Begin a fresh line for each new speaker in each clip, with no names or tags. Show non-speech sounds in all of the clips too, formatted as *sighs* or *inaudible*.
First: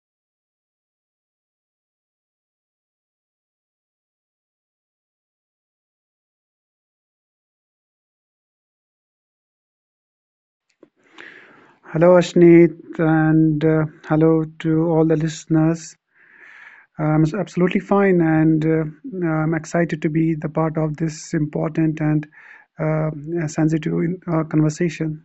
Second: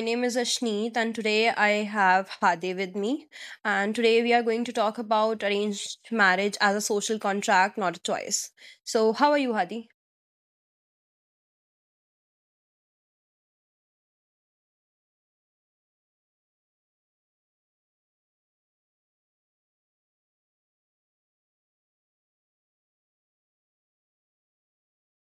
name is Ashneet, and today I have Hadi with me. And today we are going to talk about arranged marriage as a social contract, not a choice. So, how are you, Hadi?
Hello, Ashneet, and hello to all the listeners. I'm absolutely fine, and I'm excited to be the part of this important and uh, sensitive conversation.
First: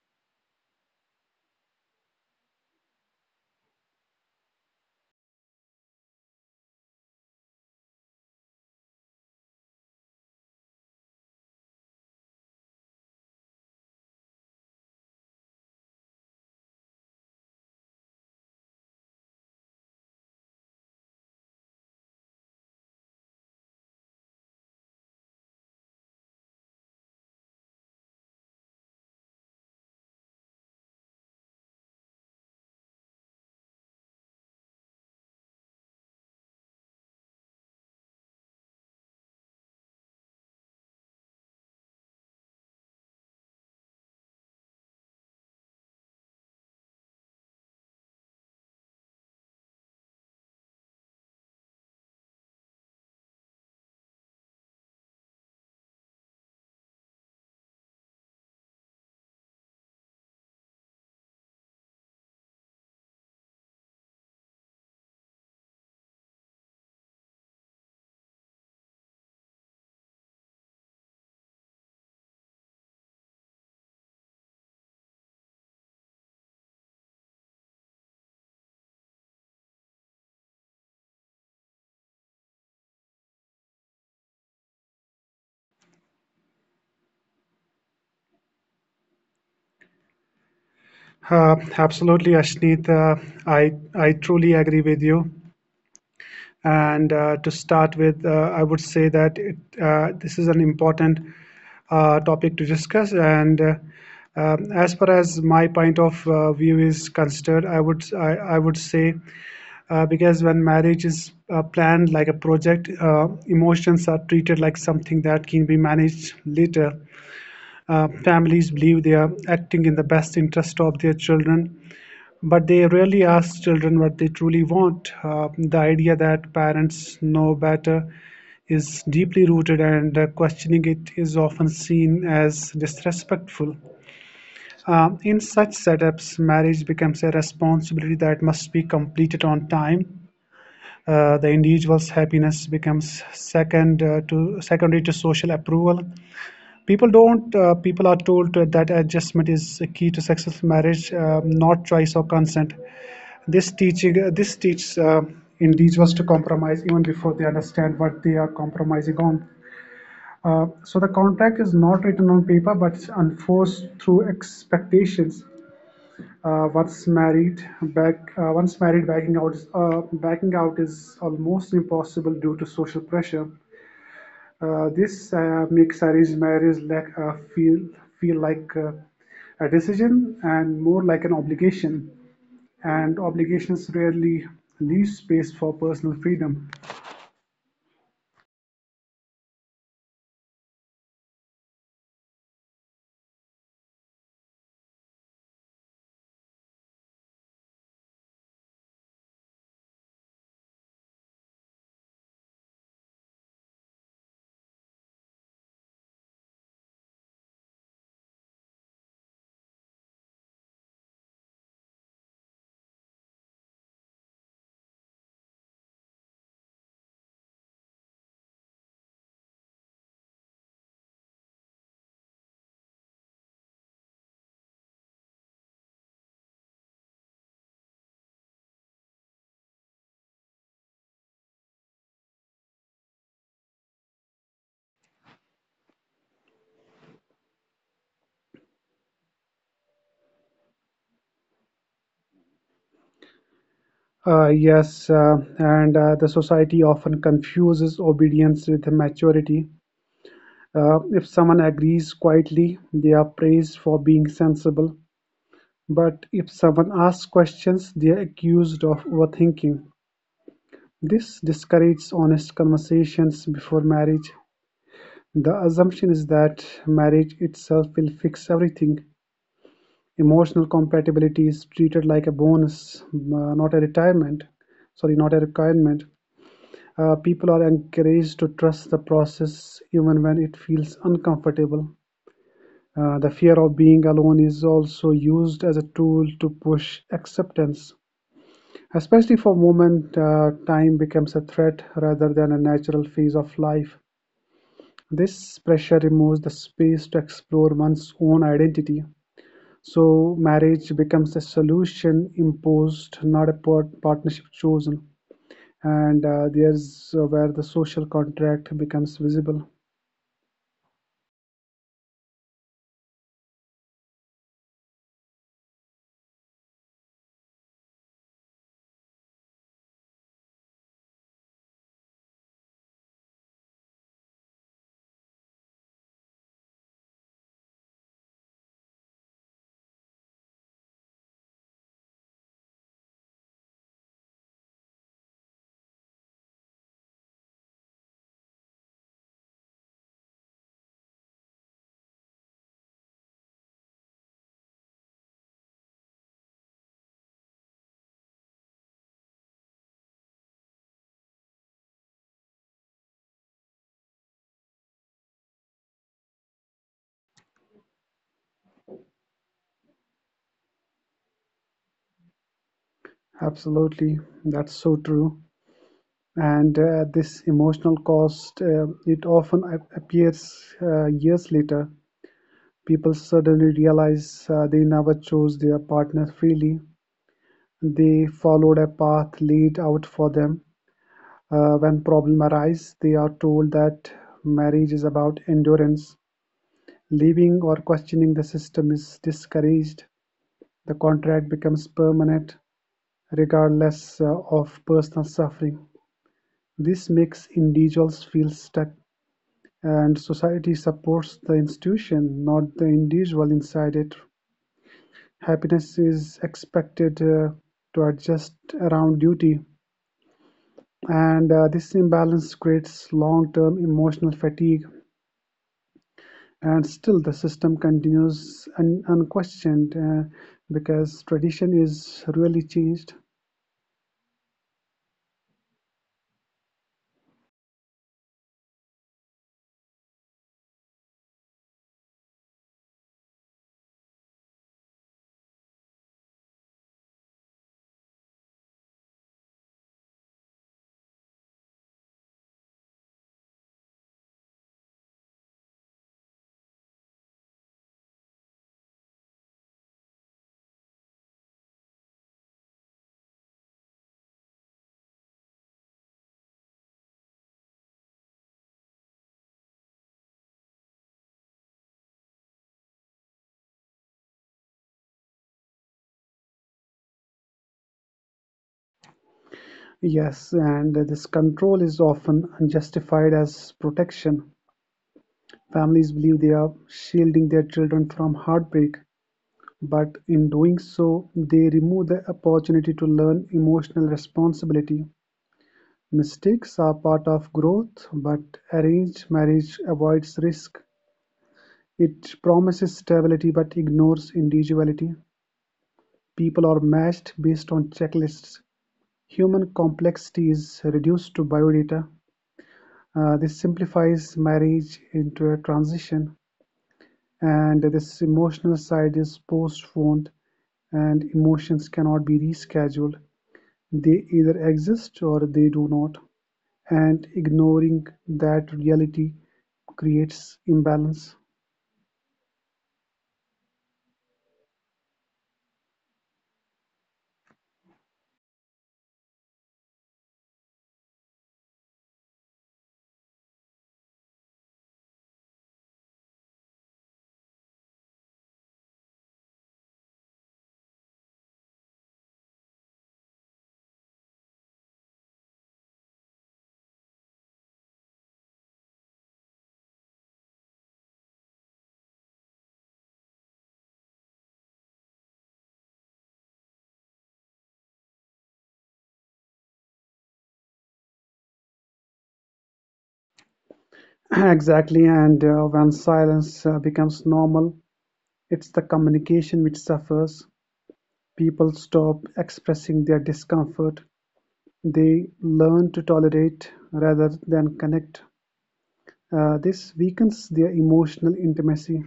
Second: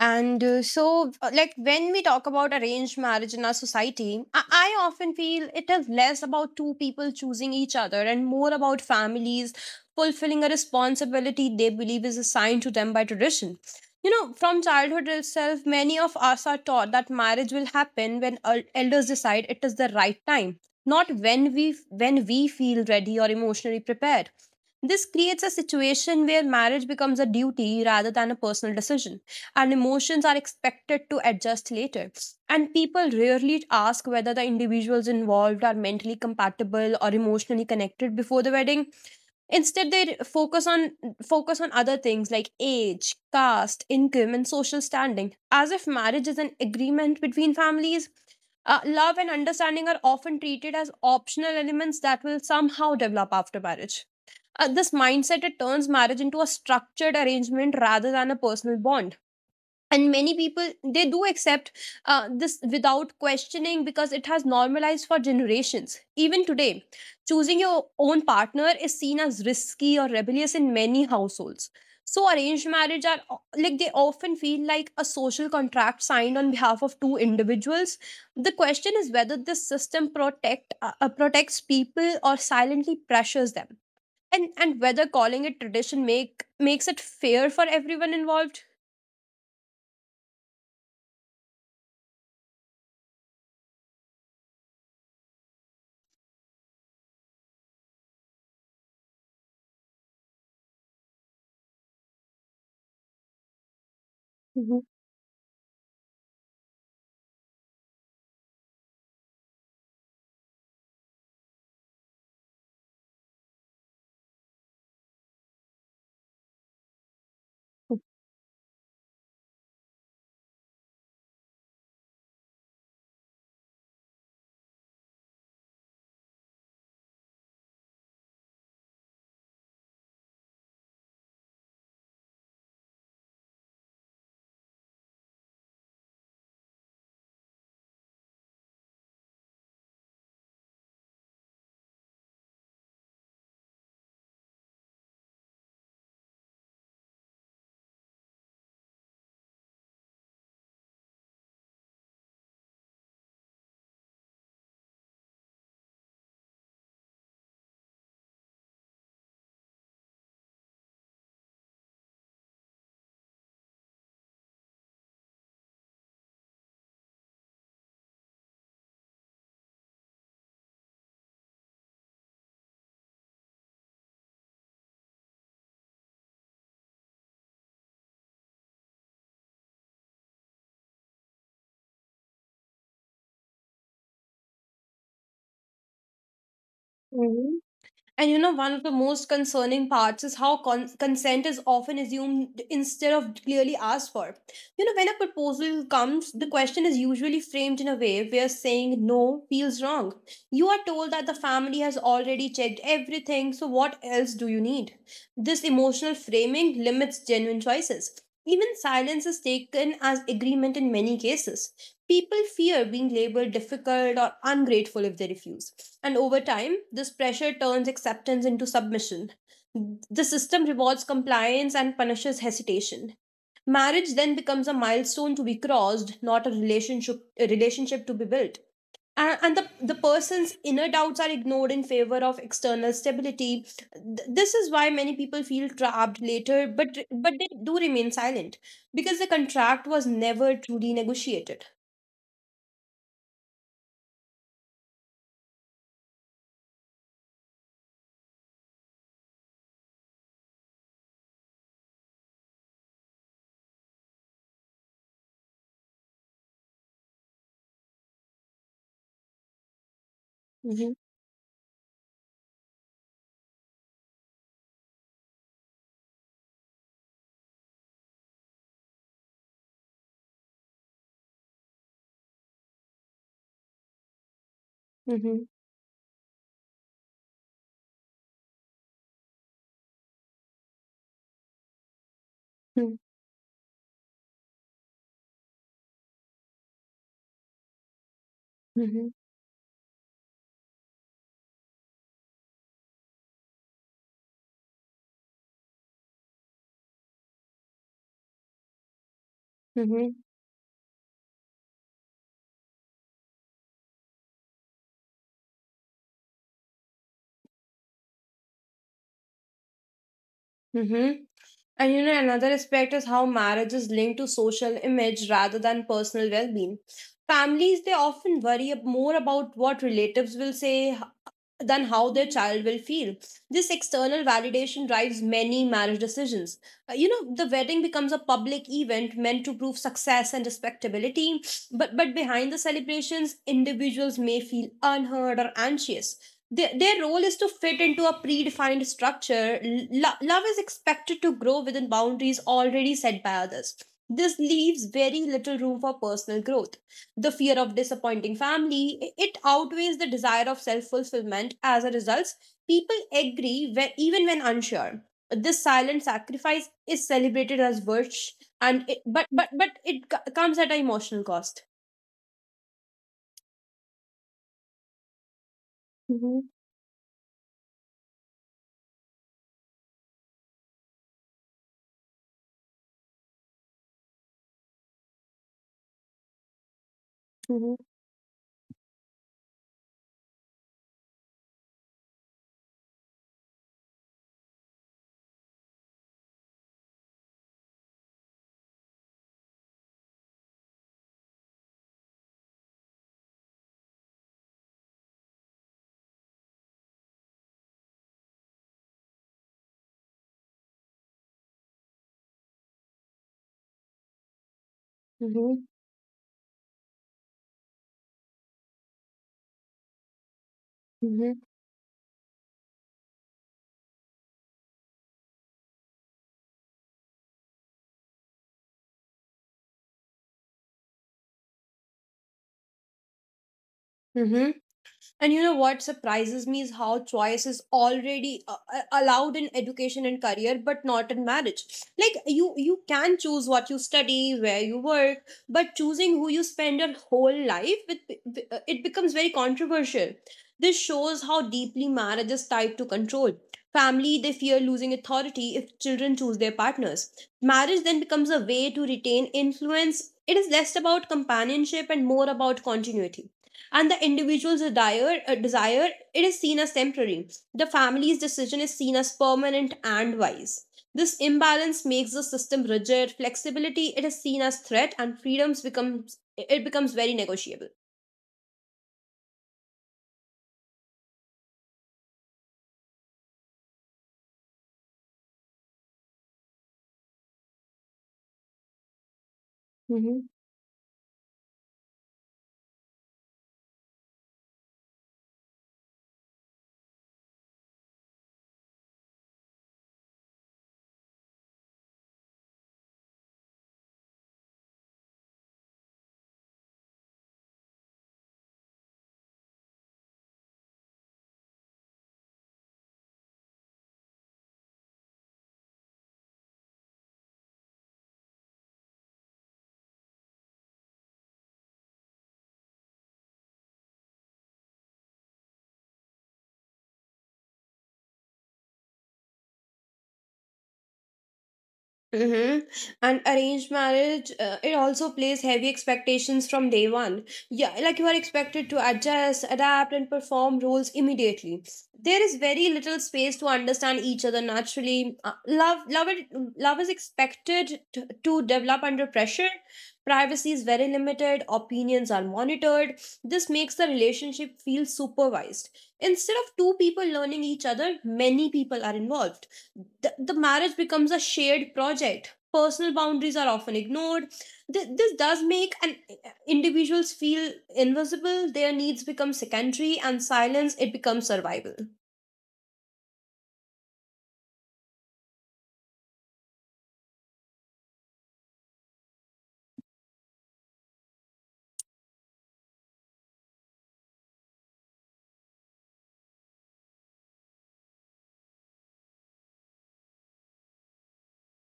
And so, like, when we talk about arranged marriage in our society, I often feel it is less about two people choosing each other and more about families fulfilling a responsibility they believe is assigned to them by tradition. You know, from childhood itself, many of us are taught that marriage will happen when elders decide it is the right time, not when we feel ready or emotionally prepared. This creates a situation where marriage becomes a duty rather than a personal decision, and emotions are expected to adjust later. And people rarely ask whether the individuals involved are mentally compatible or emotionally connected before the wedding. Instead, they focus on other things like age, caste, income, and social standing, as if marriage is an agreement between families. Love and understanding are often treated as optional elements that will somehow develop after marriage. This mindset, it turns marriage into a structured arrangement rather than a personal bond, and many people they do accept this without questioning because it has normalized for generations. Even today, choosing your own partner is seen as risky or rebellious in many households. So arranged marriage are like they often feel like a social contract signed on behalf of two individuals. The question is whether this system protects people or silently pressures them, and whether calling it tradition makes it fair for everyone involved.
Absolutely, Ashneet. I I truly agree with you. And to start with, I would say that this is an important topic to discuss. And As far as my point of view is considered, I would say because when marriage is planned like a project, emotions are treated like something that can be managed later. Families believe they are acting in the best interest of their children, but they rarely ask children what they truly want. The idea that parents know better is deeply rooted, and questioning it is often seen as disrespectful. In such setups, marriage becomes a responsibility that must be completed on time. The individual's happiness becomes secondary to social approval. People don't. People are told that adjustment is a key to successful marriage, not choice or consent. This teaching this teaches individuals to compromise even before they understand what they are compromising on. So the contract is not written on paper, but it's enforced through expectations. Once married, backing out is almost impossible due to social pressure. This makes arranged marriage feel like a decision and more like an obligation, and obligations rarely leave space for personal freedom.
Mhm. And you know, one of the most concerning parts is how consent is often assumed instead of clearly asked for. You know, when a proposal comes, the question is usually framed in a way where saying no feels wrong. You are told that the family has already checked everything, so what else do you need? This emotional framing limits genuine choices. Even silence is taken as agreement in many cases. People fear being labeled difficult or ungrateful if they refuse, and over time, this pressure turns acceptance into submission. The system rewards compliance and punishes hesitation. Marriage then becomes a milestone to be crossed, not a relationship, a relationship to be built, and the person's inner doubts are ignored in favor of external stability. This is why many people feel trapped later, but they do remain silent because the contract was never truly negotiated.
Yes, and the society often confuses obedience with maturity. If someone agrees quietly, they are praised for being sensible. But if someone asks questions, they are accused of overthinking.
Mm-hmm.
This discourages honest conversations before marriage. The assumption is that marriage itself will fix everything. Emotional compatibility is treated like a bonus, not a retirement. Sorry, not a
Mm-hmm.
requirement. People are encouraged to trust the process even when it feels uncomfortable.
Mm-hmm.
The fear of being alone is also used as a tool to push acceptance,
Mm-hmm.
especially for women. Time becomes a threat rather than a natural phase of life. This pressure removes the space to explore one's own identity.
Mm-hmm.
So marriage becomes a solution imposed, not a partnership chosen. And there's where the social contract becomes visible.
Mm-hmm. And you know, another aspect is how marriage is linked to social image rather than personal well being. Families, they often worry more about what relatives will say than how their child will feel. This external validation drives many marriage decisions. You know, the wedding becomes a public event meant to prove success and respectability, but behind the celebrations, individuals may feel unheard or anxious. Their role is to fit into a predefined structure. Love is expected to grow within boundaries already set by others. This leaves very little room for personal growth. The fear of disappointing family, it outweighs the desire of self-fulfillment. As a result, people agree, where, even when unsure. This silent sacrifice is celebrated as virtue, and it, but it co- comes at an emotional cost.
Absolutely, that's so true.
Mm-hmm.
And this emotional cost, it often appears years later. People suddenly realize they never chose their partner freely.
Mm-hmm.
They followed a path laid out for them. When problem arise, they are told that marriage is about endurance. Leaving or questioning the system is discouraged; the contract becomes permanent, regardless of personal suffering. This makes individuals feel stuck, and society supports the institution, not the individual inside it.
Mm-hmm.
Happiness is expected to adjust around duty,
Mm-hmm.
and this imbalance creates long term emotional fatigue, and still the system continues unquestioned, because tradition is really changed.
Mm-hmm. And you know what surprises me is how choice is already allowed in education and career, but not in marriage. Like you can choose what you study, where you work, but choosing who you spend your whole life with, it becomes very controversial. This shows how deeply marriage is tied to control. Family, they fear losing authority if children choose their partners. Marriage then becomes a way to retain influence. It is less about companionship and more about continuity, and the individual's desire, it is seen as temporary. The family's decision is seen as permanent and wise. This imbalance makes the system rigid. Flexibility, it is seen as threat, and freedoms becomes, it becomes very negotiable.
Yes, and this control is often unjustified as protection. Families believe they are shielding their children from heartbreak, but
Mm-hmm.
in doing so they remove the opportunity to learn emotional responsibility. Mistakes are part of growth, but arranged marriage avoids risk. It promises stability but ignores individuality. People are matched based on checklists; human complexity is reduced to biodata. This simplifies marriage into a transition, and this emotional side is postponed, and emotions cannot be rescheduled. They either exist or they do not, and ignoring that reality creates imbalance.
Mm-hmm. And arranged marriage, it also plays heavy expectations from day one. Yeah, like you are expected to adjust, adapt, and perform roles immediately. There is very little space to understand each other naturally. Love is expected to develop under pressure. Privacy is very limited. Opinions are monitored. This makes the relationship feel supervised. Instead of two people learning each other, many people are involved. The marriage becomes a shared project. Personal boundaries are often ignored. This does make an individuals feel invisible. Their needs become secondary, and silence, it becomes survival.
*clears throat* Exactly, and when silence becomes normal, it's the communication which suffers. People stop expressing their discomfort; they learn to tolerate rather than connect. This weakens their emotional intimacy.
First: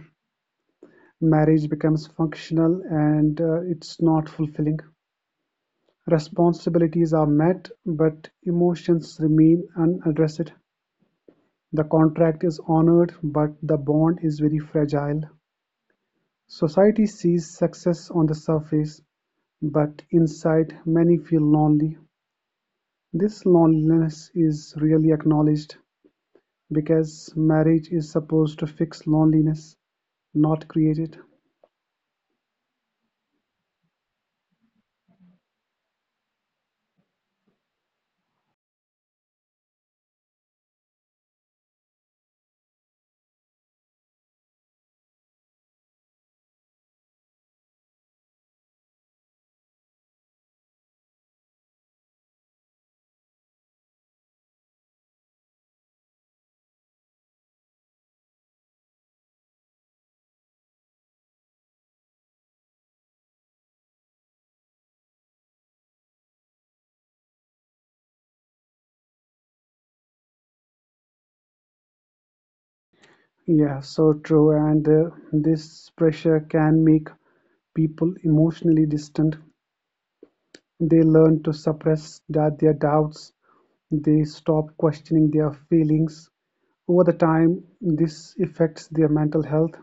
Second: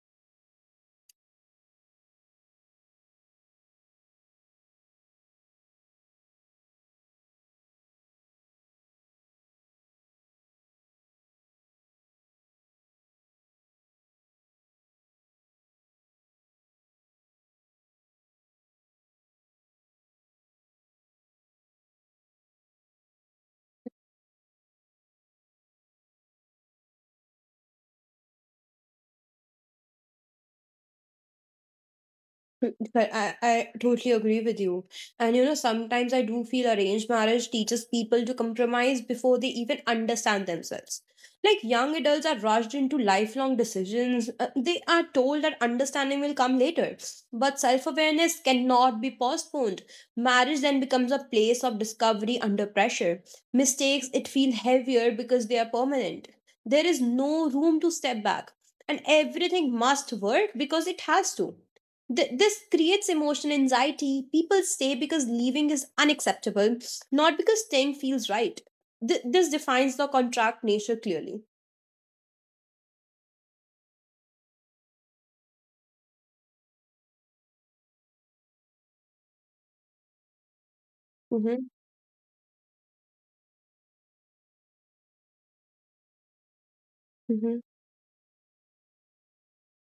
Marriage becomes functional and it's not fulfilling. Responsibilities are met, but emotions remain unaddressed. The contract is honored, but the bond is very fragile. Society sees success on the surface, but inside many feel lonely. This loneliness is really acknowledged, because marriage is supposed to fix loneliness, not create it.
Mm. But I totally agree with you. And you know, sometimes I do feel arranged marriage teaches people to compromise before they even understand themselves. Like young adults are rushed into lifelong decisions. They are told that understanding will come later. But self awareness cannot be postponed. Marriage then becomes a place of discovery under pressure. Mistakes, it feel heavier because they are permanent. There is no room to step back. And everything must work because it has to. This creates emotional anxiety. People stay because leaving is unacceptable, not because staying feels right. This defines the contract nature clearly.
Yeah, so true. And this pressure can make people emotionally distant. They learn to
Mm-hmm.
suppress that their doubts. They stop questioning their feelings. Over the
Mm-hmm.
time, this affects their mental health.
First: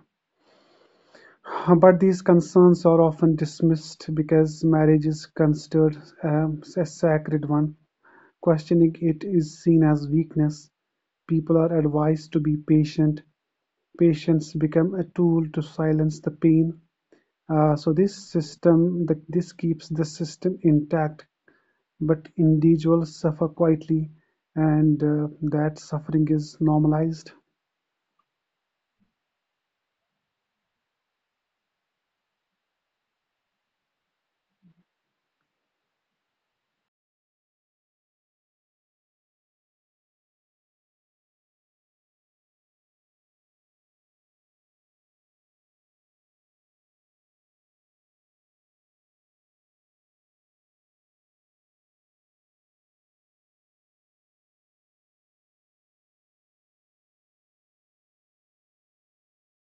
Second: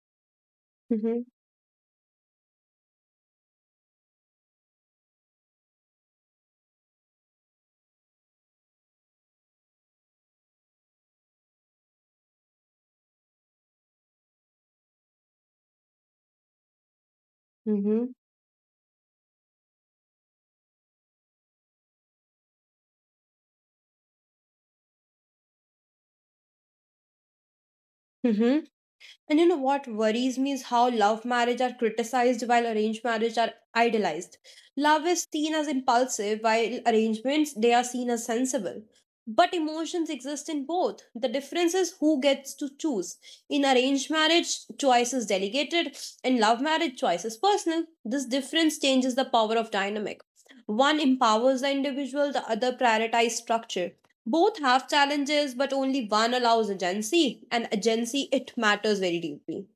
*sighs* But these concerns are often dismissed because marriage is considered a sacred one. Questioning it is seen as weakness; people are advised to be patient; patients become a tool to silence the pain. So
Mm-hmm.
this keeps the system intact, but individuals suffer quietly, and that suffering is normalized.
Mm-hmm. And you know what worries me is how love marriage are criticized while arranged marriage are idealized. Love is seen as impulsive while arrangements, they are seen as sensible. But emotions exist in both. The difference is who gets to choose. In arranged marriage, choice is delegated. In love marriage, choice is personal. This difference changes the power of dynamic. One empowers the individual, the other prioritizes structure. Both have challenges, but only one allows agency, and agency, it matters very deeply.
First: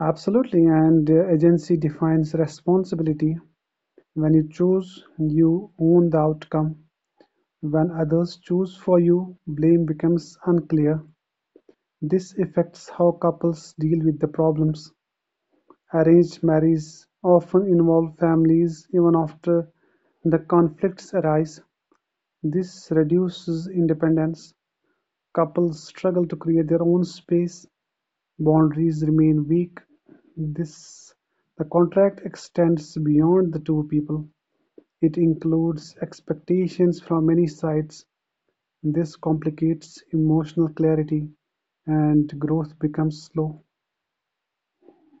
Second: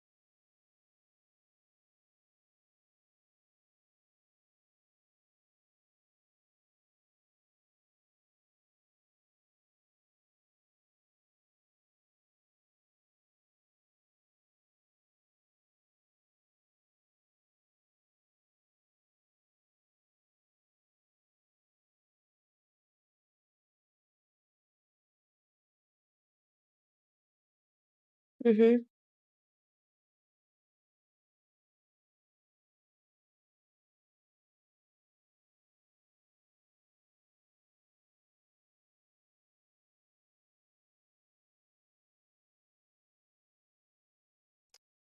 Absolutely, and agency defines responsibility. When you choose, you own the outcome. When others choose for you, blame becomes unclear. This affects how couples deal with the problems; arranged marriages often involve families even after the conflicts arise. This reduces independence; couples struggle to create their own space, boundaries remain weak. This The contract extends beyond the two people. It includes expectations from many sides. This complicates emotional clarity, and growth becomes slow.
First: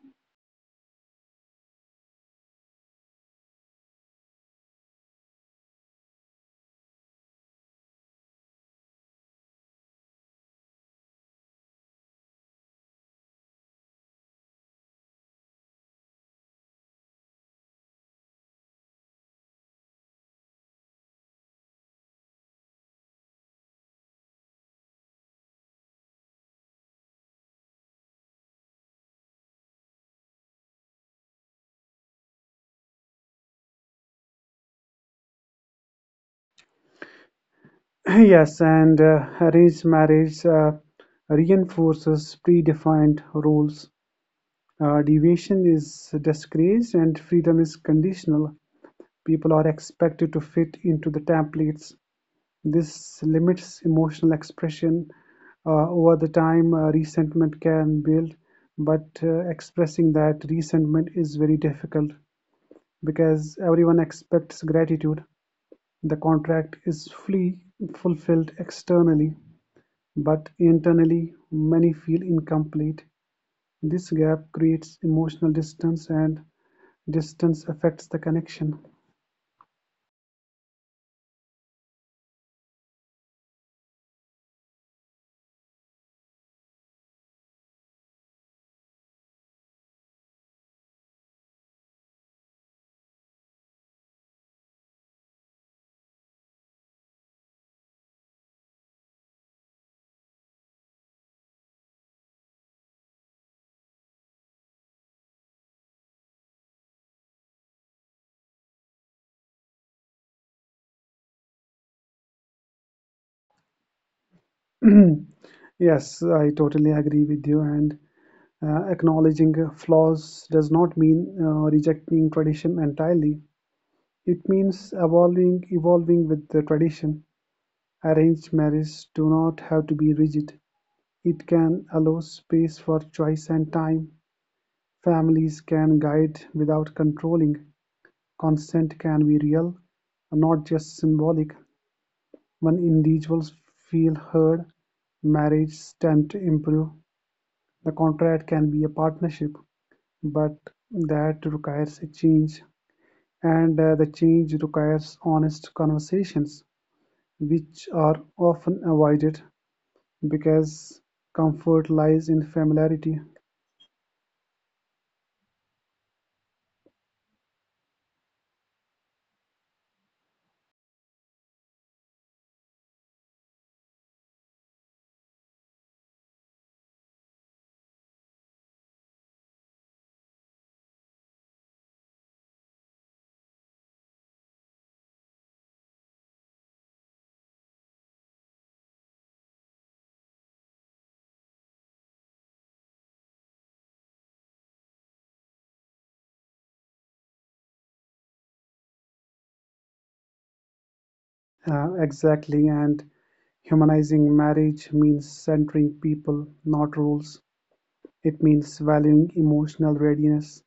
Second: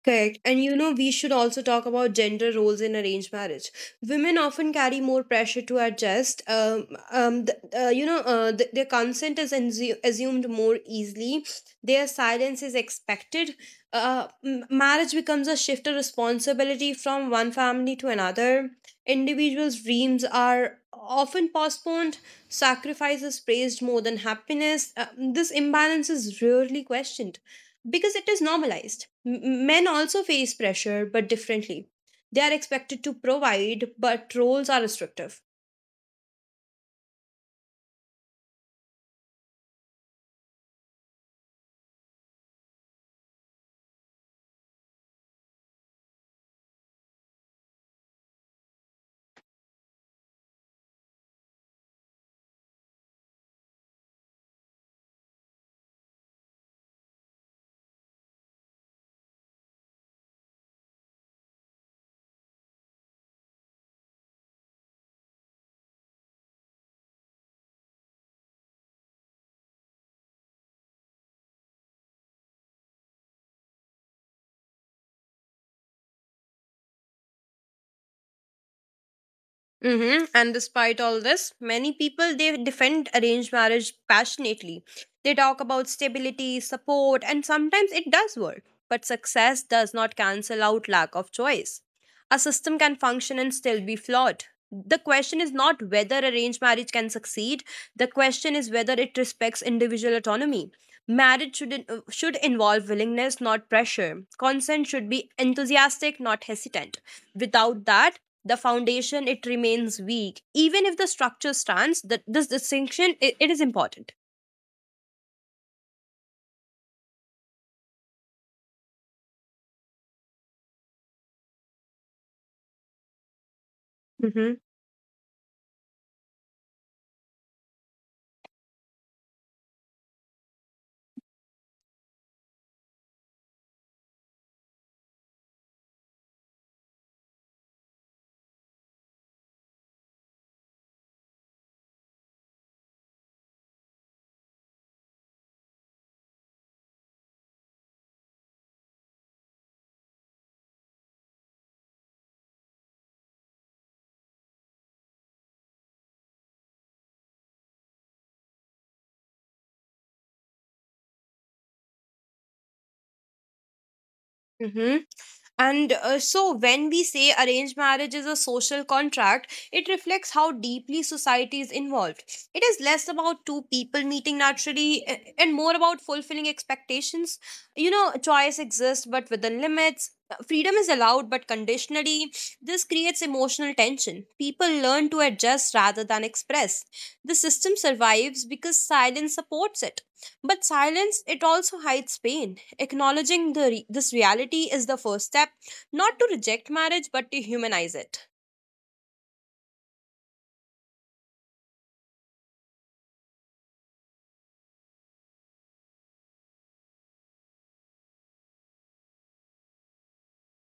Correct. And you know, we should also talk about gender roles in arranged marriage. Women often carry more pressure to adjust. Their consent is assumed more easily, their silence is expected. Marriage becomes a shift of responsibility from one family to another. Individuals' dreams are often postponed, sacrifice is praised more than happiness. This imbalance is rarely questioned because it is normalized. Men also face pressure, but differently. They are expected to provide, but roles are restrictive.
*coughs* Yes, and arranged marriage reinforces predefined roles. Deviation is discouraged and freedom is conditional. People are expected to fit into the templates. This limits emotional expression. Over the time, resentment can build, but expressing that resentment is very difficult because everyone expects gratitude. The contract is fully fulfilled externally, but internally, many feel incomplete. This gap creates emotional distance, and distance affects the connection.
Mm-hmm. And despite all this, many people they defend arranged marriage passionately. They talk about stability, support, and sometimes it does work. But success does not cancel out lack of choice. A system can function and still be flawed. The question is not whether arranged marriage can succeed. The question is whether it respects individual autonomy. Marriage should should involve willingness, not pressure. Consent should be enthusiastic, not hesitant. Without that, the foundation, it remains weak even if the structure stands. That this distinction, it is important.
*clears throat* Yes, I totally agree with you. And acknowledging flaws does not mean rejecting tradition entirely. It
Mm-hmm.
means evolving, evolving with the tradition. Arranged marriages do not have to be rigid. It can allow space for choice and time. Families can guide without controlling. Consent can be real, not just symbolic. When individuals feel heard, marriages tend to improve. The contract can be a partnership, but that requires a change, and the change requires honest conversations, which are often avoided because comfort lies in familiarity.
Mm-hmm. And so, when we say arranged marriage is a social contract, it reflects how deeply society is involved. It is less about two people meeting naturally and more about fulfilling expectations. You know, choice exists, but within limits. Freedom is allowed, but conditionally. This creates emotional tension. People learn to adjust rather than express. The system survives because silence supports it. But silence, it also hides pain. Acknowledging this reality is the first step, not to reject marriage, but to humanize it.
Exactly, and humanizing marriage means centering people, not rules. It means valuing emotional readiness.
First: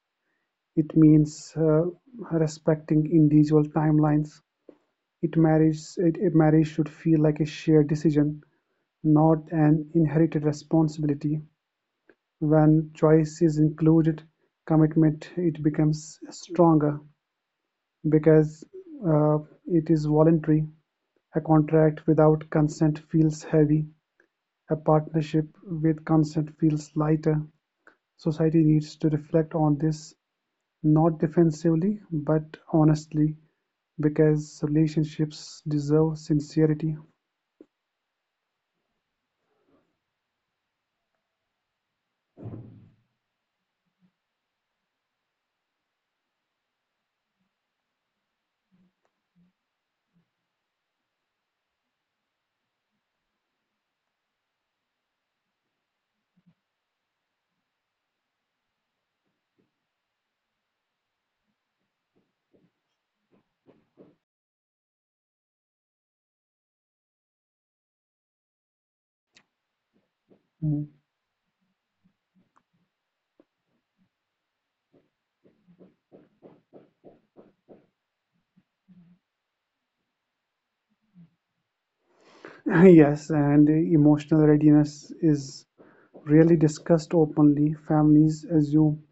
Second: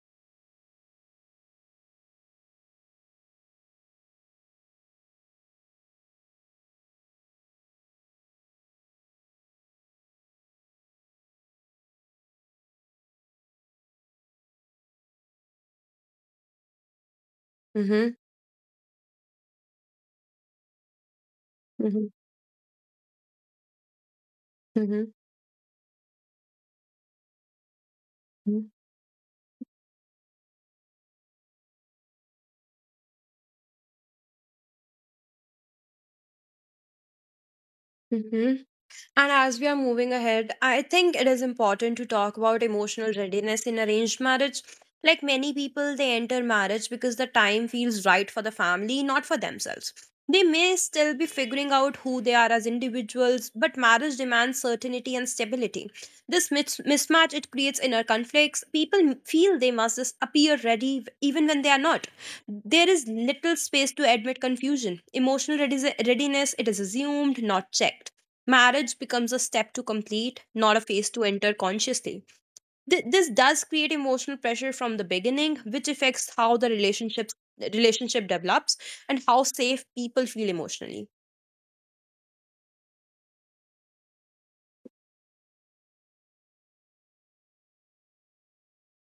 It means respecting individual timelines. A marriage should feel like a shared decision, not an inherited responsibility. When choice is included, commitment it becomes stronger
Mm-hmm.
because uh, it is voluntary. A
Mm-hmm.
contract without consent feels heavy. A
Mm-hmm.
partnership with consent feels lighter. Society needs to reflect on this. Not defensively, but honestly, because relationships deserve sincerity.
Mm-hmm. And as we are moving ahead, I think it is important to talk about emotional readiness in arranged marriage. Like many people, they enter marriage because the time feels right for the family, not for themselves. They may still be figuring out who they are as individuals, but marriage demands certainty and stability. This mismatch, it creates inner conflicts. People feel they must just appear ready even when they are not. There is little space to admit confusion. Emotional readiness, it is assumed, not checked. Marriage becomes a step to complete, not a
Mm.
phase to enter consciously. This does create emotional pressure from the beginning, which affects how the relationship develops and how safe people feel emotionally.
*laughs* Yes, and emotional readiness is rarely discussed openly. Families assume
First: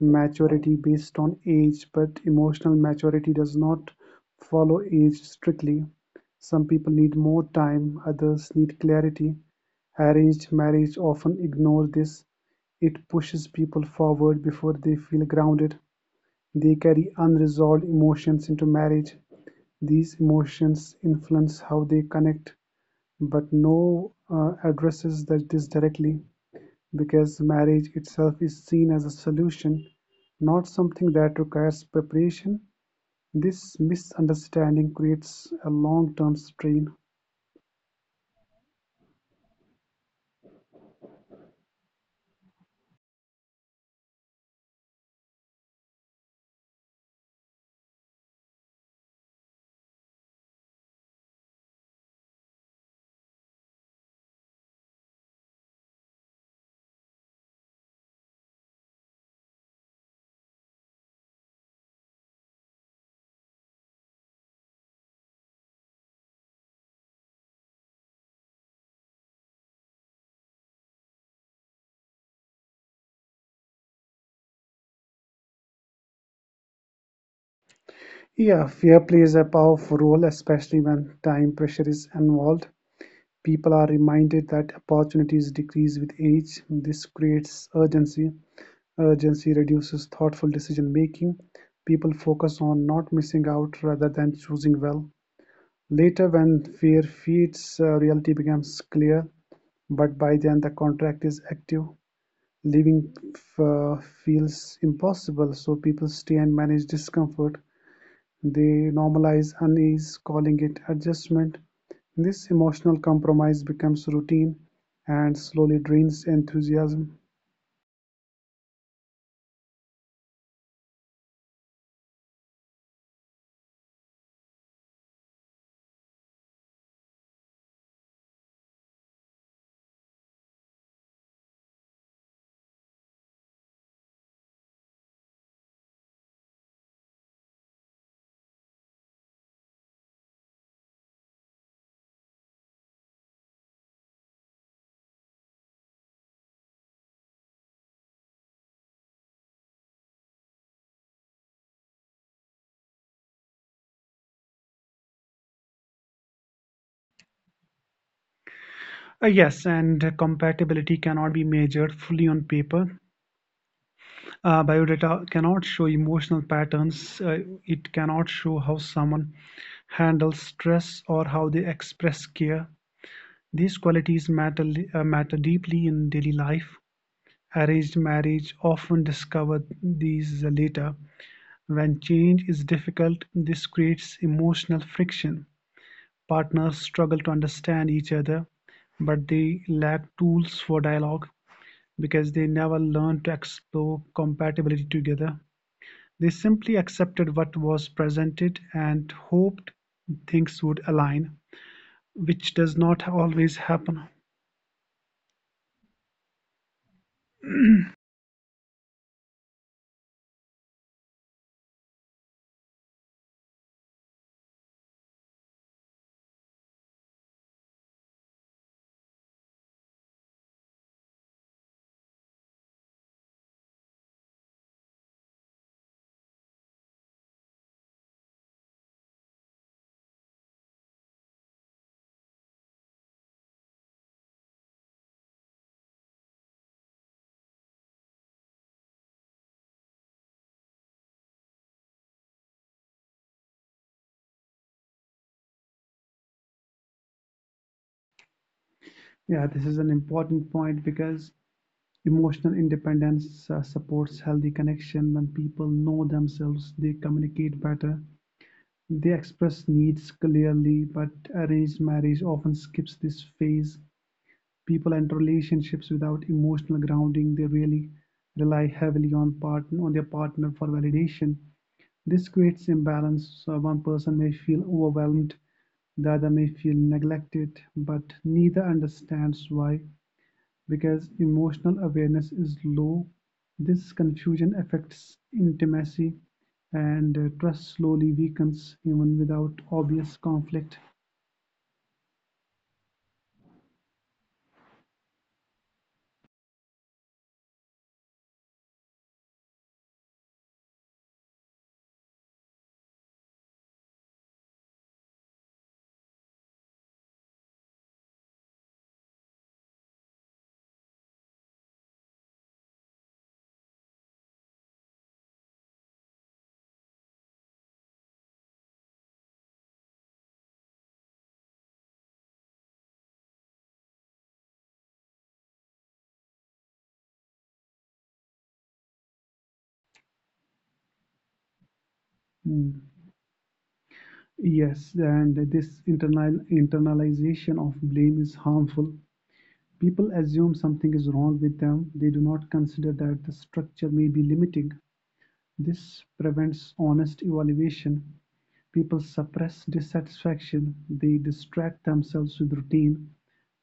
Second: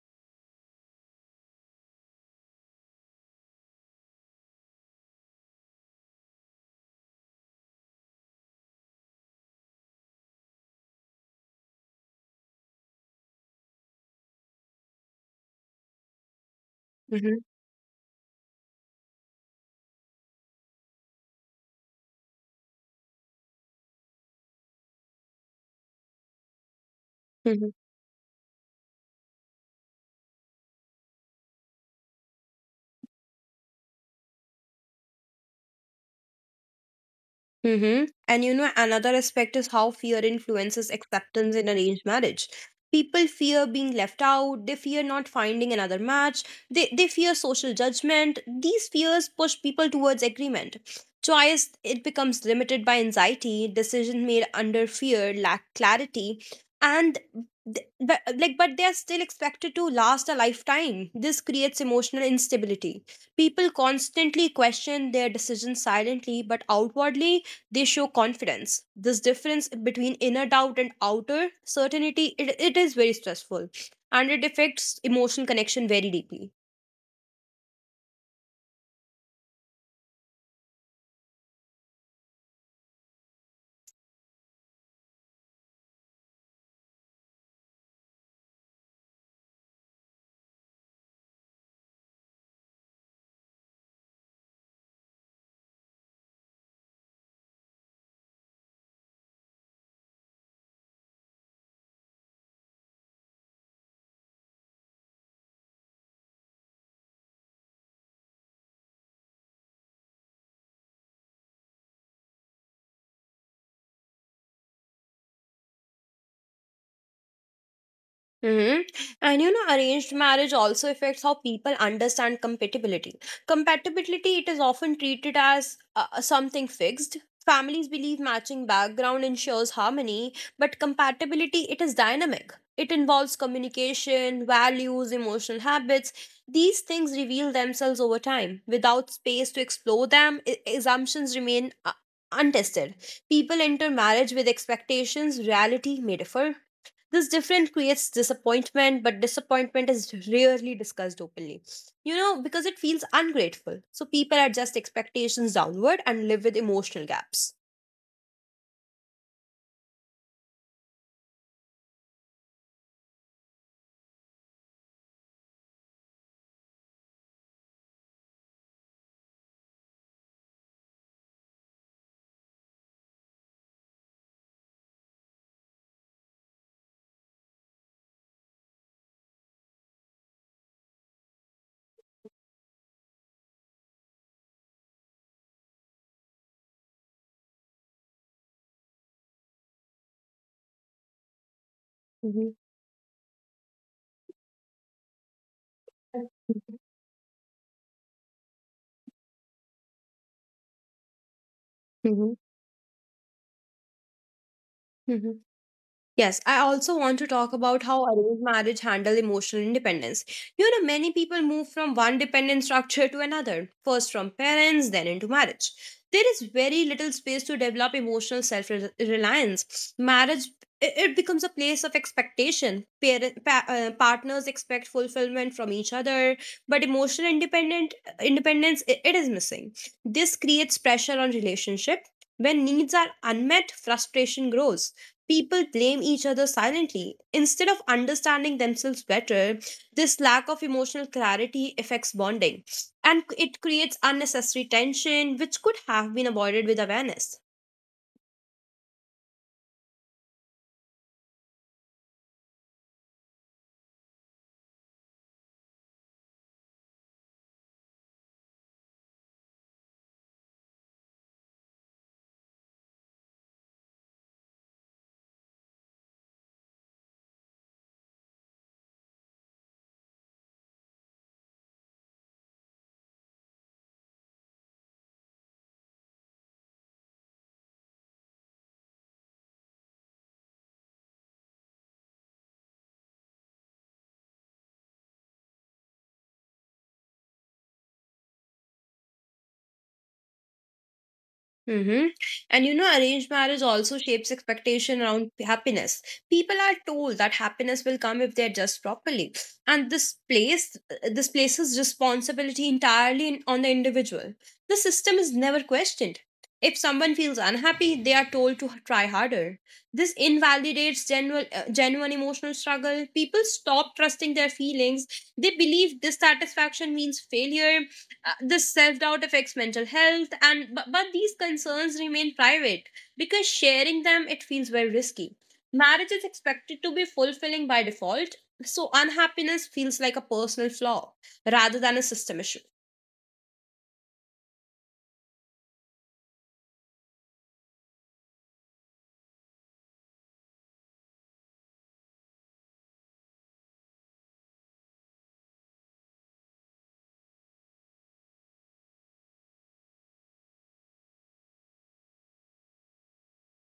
maturity based on age, but emotional maturity does not follow age strictly. Some people need more time, others need clarity. Arranged marriage often ignores this. It pushes people forward before they feel grounded. They carry
Mhm.
unresolved emotions into marriage; these emotions influence how they connect, but no addresses that this directly, because
Mhm.
marriage itself is seen as a solution, not something that requires preparation. This misunderstanding creates a long-term strain.
Mm-hmm. And you know, another aspect is how fear influences acceptance in arranged marriage. People fear being left out, they fear not finding another match, they fear social judgment. These fears push people towards agreement. Choice, it becomes limited by anxiety, decision made under fear, lack clarity, and but they are still expected to last a lifetime. This creates emotional instability. People constantly question their decisions silently, but outwardly they show confidence. This difference between inner doubt and outer certainty, it is very stressful, and it affects emotional connection very deeply.
Yeah, fear plays a powerful role, especially when time pressure is involved. People are reminded that opportunities decrease with age. This creates urgency. Urgency reduces thoughtful decision-making; people focus on not missing out rather than choosing well. Later, when fear feeds reality becomes clear, but by then the contract is active. Living f- uh, feels impossible, so people stay and manage discomfort. They normalize unease, calling it adjustment. This emotional compromise becomes routine and slowly drains enthusiasm.
Hmm. And you know, arranged marriage also affects how people understand compatibility. Compatibility, it is often treated as something fixed. Families believe matching background ensures harmony, but compatibility, it is dynamic. It involves communication, values, emotional habits. These things reveal themselves over time. Without space to explore them, assumptions remain untested. People enter marriage with expectations, reality may differ. This difference creates disappointment, but disappointment is rarely discussed openly, because it feels ungrateful. So people adjust expectations downward and live with emotional gaps.
Yes, and compatibility cannot be measured fully on paper. Biodata cannot show emotional patterns. It cannot show how someone handles stress or how they express care. These qualities matter, matter deeply in daily life. Arranged marriage often discover these later. When change is difficult, this creates emotional friction. Partners struggle to understand each other, but they lack tools for dialogue, because they
Mm-hmm.
never learned to explore compatibility together. They simply accepted what was presented and hoped things would align,
Mm-hmm.
which does not always happen.
Yes, I also want to talk about how arranged marriage handle emotional independence. You know, many people move from one dependent structure to another, first from parents, then into marriage. There is very little space to develop emotional self reliance. Marriage it becomes a place of expectation. Partners expect fulfillment from each other, but emotional independent independence I- it is missing. This creates pressure on relationship. When needs are unmet, frustration grows. People blame each other silently. Instead of understanding themselves better, this lack of emotional clarity affects bonding and it creates unnecessary tension, which could have been avoided with awareness.
Yeah, this is an important point because emotional independence supports healthy connection. When people know themselves, they communicate better, they express needs clearly, but arranged marriage often skips this phase. People enter relationships without emotional grounding. They really rely heavily on their partner for validation. This creates imbalance. So one person may feel overwhelmed, the other may feel neglected, but neither understands why, because emotional awareness is low. This confusion affects intimacy, and trust slowly weakens even without obvious conflict.
Mm-hmm. And you know, arranged marriage also shapes expectation around happiness. People are told that happiness will come if they adjust properly, and this places responsibility entirely on the individual. The system is never questioned. If someone feels unhappy, they are told to try harder. This invalidates genuine emotional struggle. People stop trusting their feelings. They believe dissatisfaction means failure. This self doubt affects mental health, but these concerns remain private because sharing them it feels very risky. Marriage is expected to be fulfilling by default, so unhappiness feels like a personal flaw rather than a system issue.
Hmm. Yes, and this internalization of blame is harmful. People assume something is wrong with them. They do not consider that the structure may be limiting. This prevents honest evaluation. People suppress dissatisfaction. They distract themselves with routine,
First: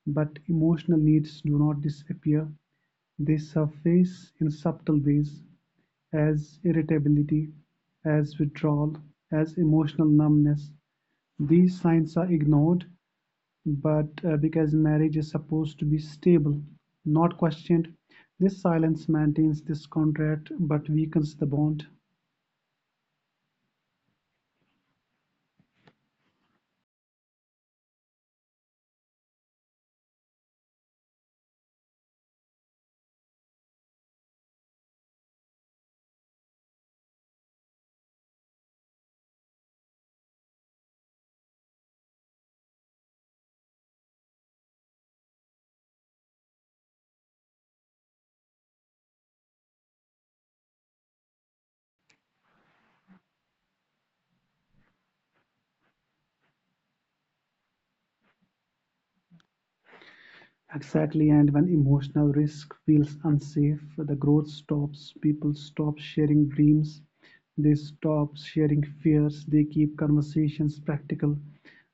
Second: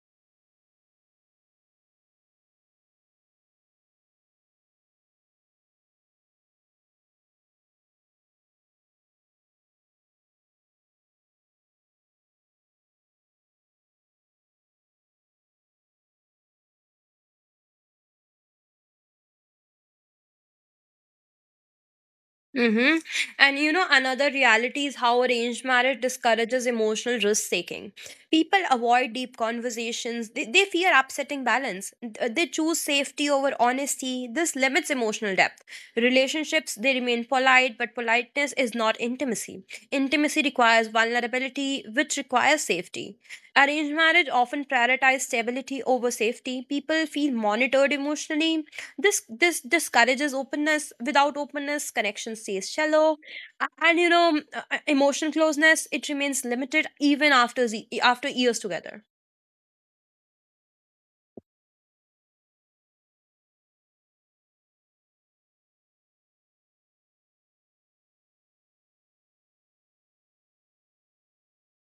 but emotional needs do not disappear. They surface in subtle ways, as irritability, as withdrawal, as emotional numbness. These signs are ignored, but because marriage is supposed to be stable, not questioned, this silence maintains this contract but weakens the bond.
Mm-hmm. And you know, another reality is how arranged marriage discourages emotional risk taking. People avoid deep conversations, they fear upsetting balance. They choose safety over honesty. This limits emotional depth. Relationships, they remain polite, but politeness is not intimacy. Intimacy requires vulnerability, which requires safety. Arranged marriage often prioritizes stability over safety. People feel monitored emotionally, this discourages openness. Without openness connection stays shallow. And you know, emotional closeness it remains limited even after after years together.
Exactly, and when emotional risk feels unsafe, the growth stops. People stop sharing dreams, they stop sharing fears, they keep conversations practical.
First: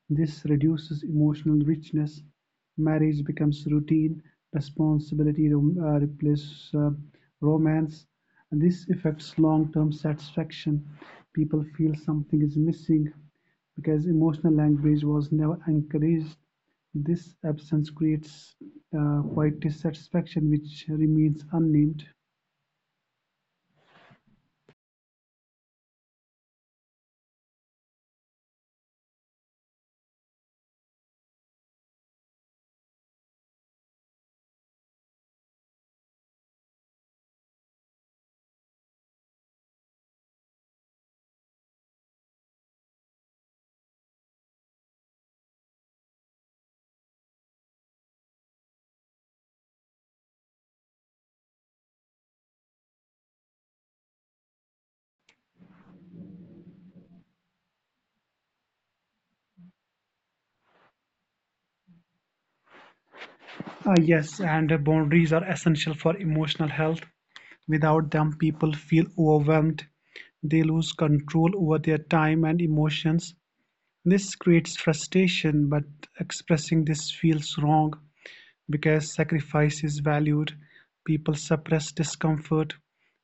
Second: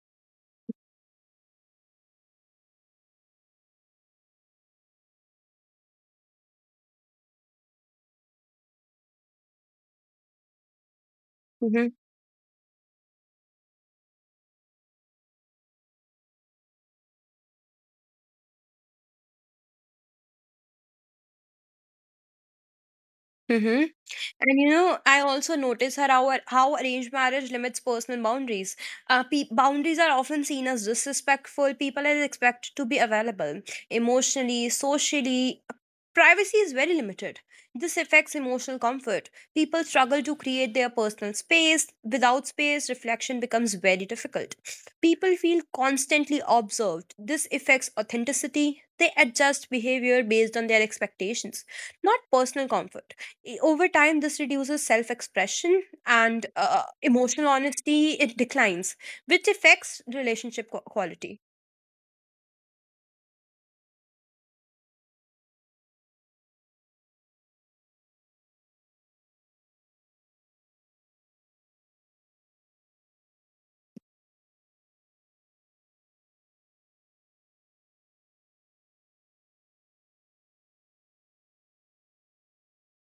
This reduces emotional richness. Marriage becomes routine, responsibility replaces romance. And this affects long term satisfaction. People
Hmm.
feel something is missing because emotional language was never encouraged. This absence creates quite dissatisfaction which remains unnamed.
Hmm. And you know, I also notice her how arranged marriage limits personal boundaries. Boundaries are often seen as disrespectful. People are expected to be available emotionally, socially. Privacy is very limited. This affects emotional comfort. People struggle to create their personal space. Without space, reflection becomes very difficult. People feel constantly observed. This affects authenticity. They adjust behavior based on their expectations, not personal comfort. Over time this reduces self-expression and emotional honesty it declines, which affects relationship quality.
Ah yes, and boundaries are essential for emotional health. Without them, people feel overwhelmed. They lose control over their time and emotions. This creates frustration, but expressing this feels wrong because sacrifice is valued. People suppress discomfort.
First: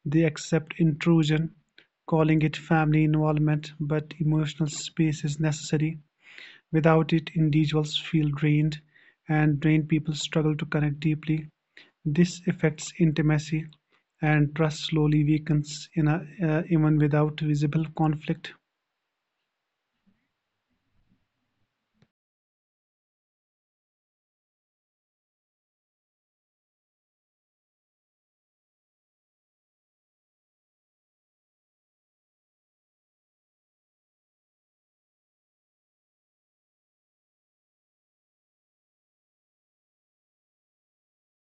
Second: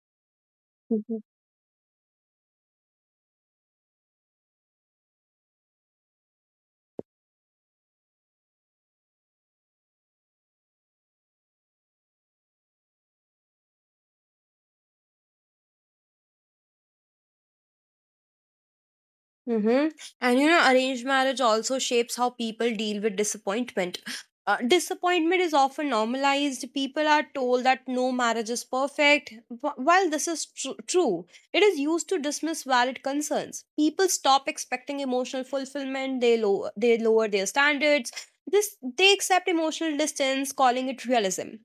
They accept intrusion, calling it family involvement, but emotional space is necessary. Without it, individuals feel drained, and drained people struggle to connect deeply. This affects intimacy, and trust slowly weakens even without visible conflict.
Mm-hmm. And you know, arranged marriage also shapes how people deal with disappointment. Disappointment is often normalized. People are told that no marriage is perfect. While this is true, it is used to dismiss valid concerns. People stop expecting emotional fulfillment. They lower their standards. This They accept emotional distance, calling it realism.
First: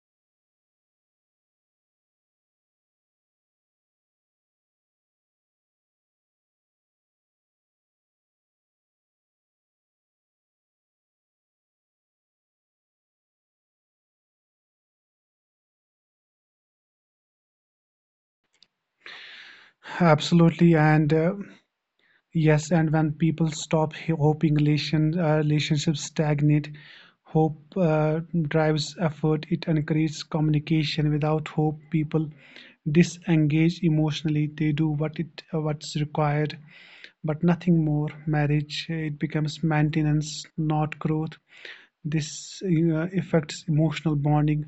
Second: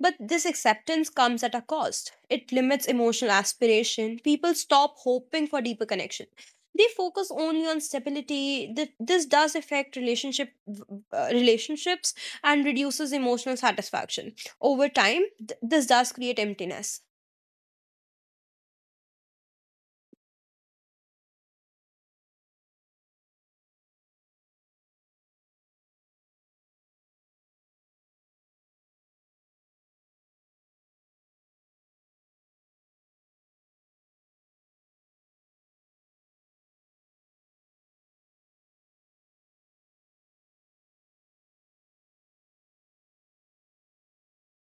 But this acceptance comes at a cost. It limits emotional aspiration. People stop hoping for deeper connection, they focus only on stability. This does affect relationships and reduces emotional satisfaction. Over time this does create emptiness.
Absolutely, and yes, and when people stop hoping, relationships stagnate. Hope drives effort; it encourages communication. Without hope, people disengage emotionally. They do what's required but nothing more. Marriage, it becomes maintenance, not growth. This affects emotional bonding.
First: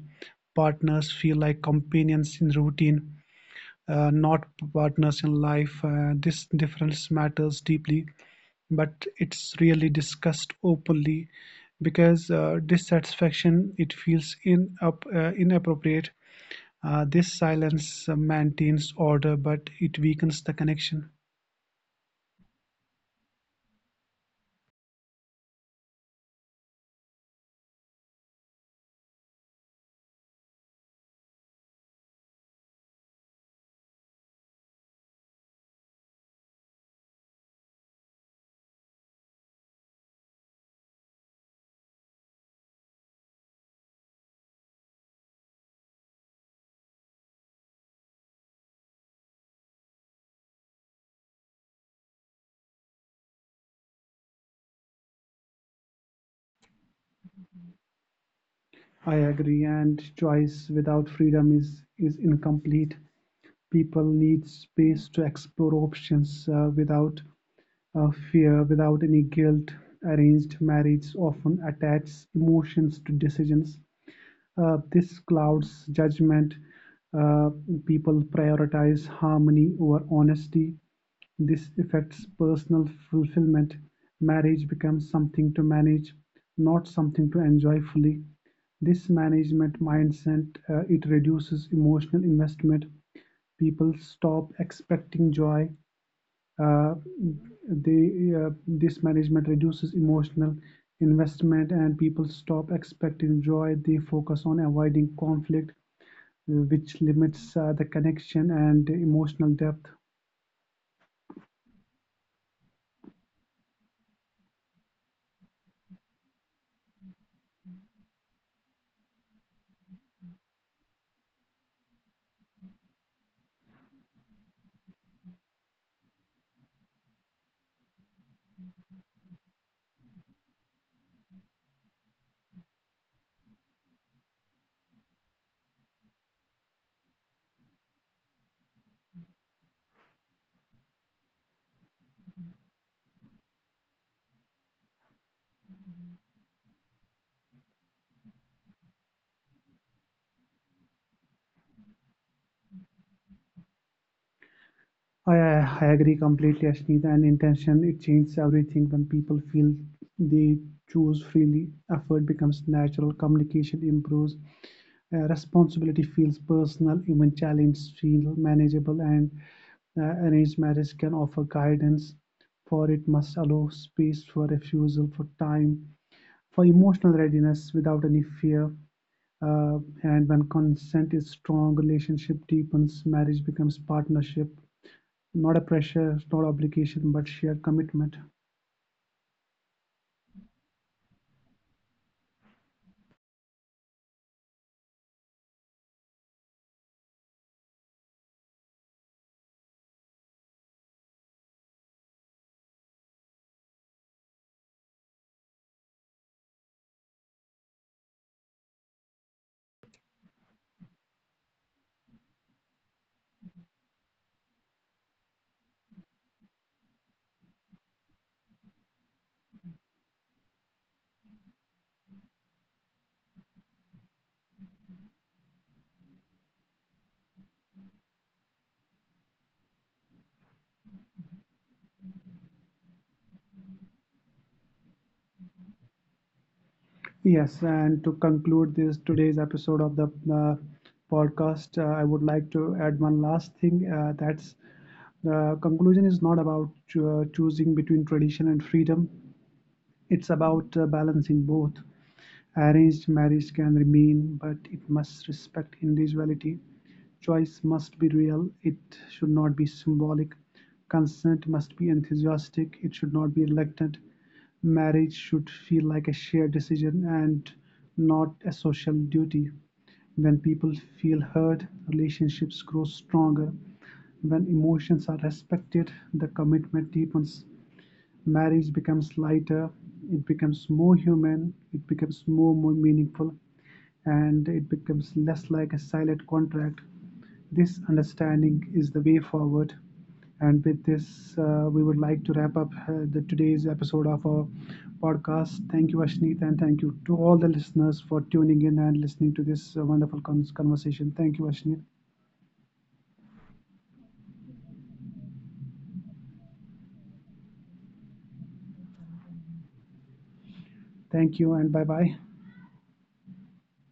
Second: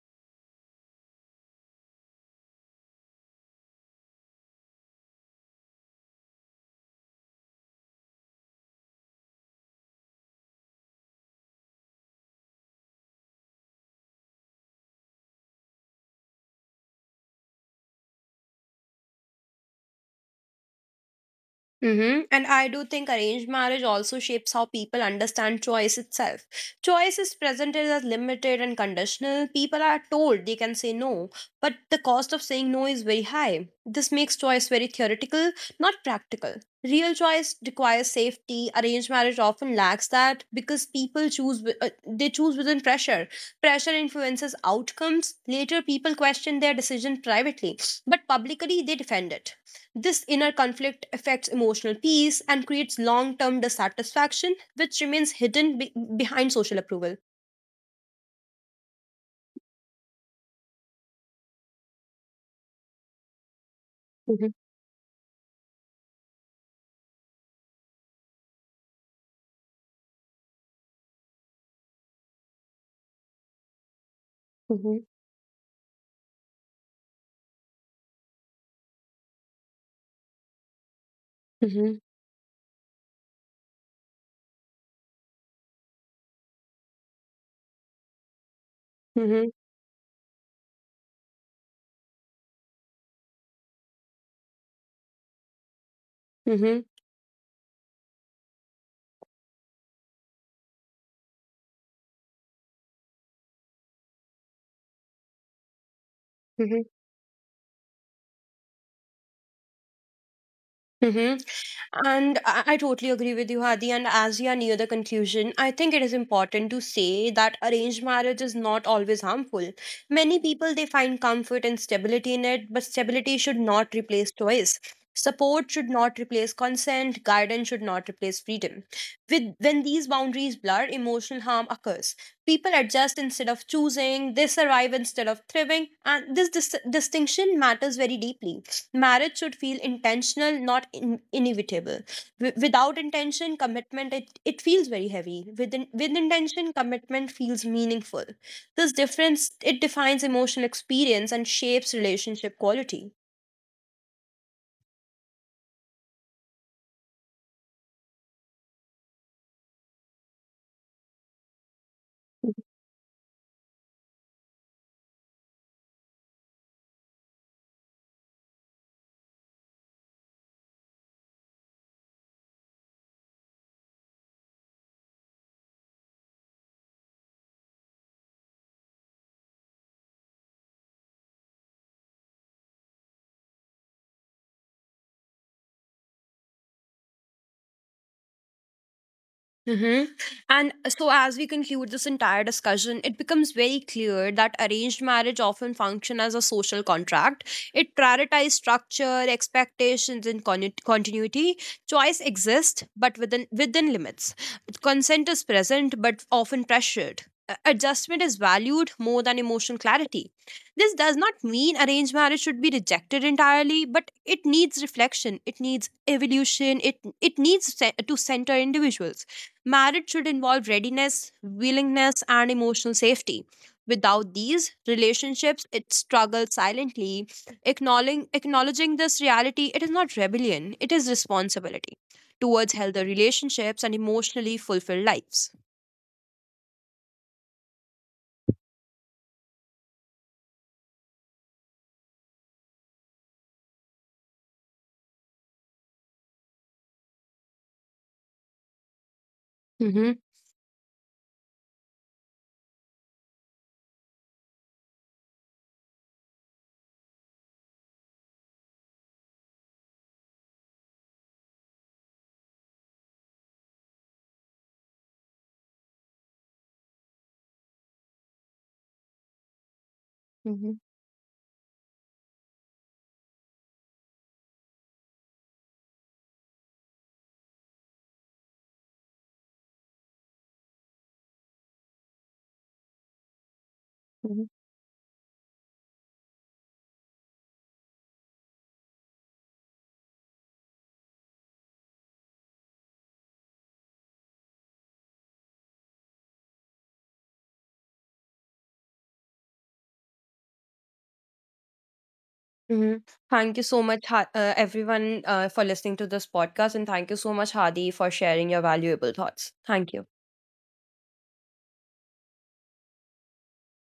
Partners feel like companions in routine, not partners in life. This difference matters deeply, but it's rarely discussed openly because dissatisfaction it feels inappropriate. This silence maintains order, but it weakens the connection.
Mm-hmm. And I do think arranged marriage also shapes how people understand choice itself. Choice is presented as limited and conditional. People are told they can say no, but the cost of saying no is very high. This makes choice very theoretical, not practical. Real choice requires safety. Arranged marriage often lacks that because they choose within pressure. Pressure influences outcomes. Later, people question their decision privately, but publicly they defend it. This inner conflict affects emotional peace and creates long term dissatisfaction, which remains hidden behind social approval.
I agree, and choice without freedom is incomplete. People need
Mm-hmm.
space to explore options without fear, without any guilt. Arranged marriage often attaches emotions to decisions;
Mm-hmm.
this clouds judgment. Uh, People prioritize harmony over honesty. This
Mm-hmm.
affects personal fulfillment. Marriage becomes something to manage, not something to enjoy fully. This
Mm-hmm.
management mindset, it reduces emotional investment. People stop expecting joy
Mm-hmm.
uh, this management reduces emotional investment and people stop expecting joy. They focus on avoiding conflict, which limits the connection and emotional depth.
Mm-hmm. And I totally agree with you, Hadi. And as we are near the conclusion, I think it is important to say that arranged marriage is not always harmful. Many people they find comfort and stability in it, but stability should not replace choice. Support should not replace consent, guidance should not replace freedom. With when these boundaries blur, emotional harm occurs. People adjust instead of choosing, they survive instead of thriving, and this distinction matters very deeply. Marriage should feel intentional, not inevitable. Without intention commitment it feels very heavy. With intention commitment feels meaningful. This difference it defines emotional experience and shapes relationship quality.
I agree completely, Ashneet, and intention it changes everything when people feel they choose freely. Effort becomes natural, communication improves, responsibility feels personal, even challenges feel manageable, and arranged marriage can offer guidance, for it must allow space for refusal, for time, for emotional readiness without any fear. Uh, and when consent is strong, relationship deepens, marriage becomes partnership not a pressure, not obligation, but sheer commitment.
Hmm. And so, as we conclude this entire discussion, it becomes very clear that arranged marriage often function as a social contract. It prioritizes structure, expectations, and continuity. Choice exists, but within limits. Consent is present, but often pressured. Adjustment is valued more than emotional clarity. This does not mean arranged marriage should be rejected entirely, but it needs reflection. It needs evolution. It needs to center individuals. Marriage should involve readiness, willingness, and emotional safety. Without these relationships, it struggles silently. Acknowledging this reality, it is not rebellion, it is responsibility towards healthy relationships and emotionally fulfilled lives.
Yes, and to conclude this today's episode of the uh, podcast, I would like to add one last thing. That's the conclusion is not about choosing between tradition and freedom.
Hmm.
It's about balancing both. Arranged marriage can remain, but it must respect individuality. Choice must be real, it should not be symbolic. Consent must be enthusiastic, it should not be reluctant. Marriage should feel like a shared decision and not a social duty. When people
Hmm.
feel heard, relationships grow stronger. When emotions are respected, the commitment deepens. Marriage becomes lighter, it becomes more human, it becomes more, more meaningful, and
Mhm.
it becomes less like a silent contract. This understanding is the way forward. And with this, we would like to wrap up the today's episode of our podcast. Thank you, Ashneet, and thank you to all the listeners for tuning in and listening to this wonderful conversation. Thank you, Ashneet.
Mhm. Thank you so much, everyone, for listening to this podcast. And thank you so much, Hadi, for sharing your valuable thoughts. Thank you.
Thank you, and bye bye.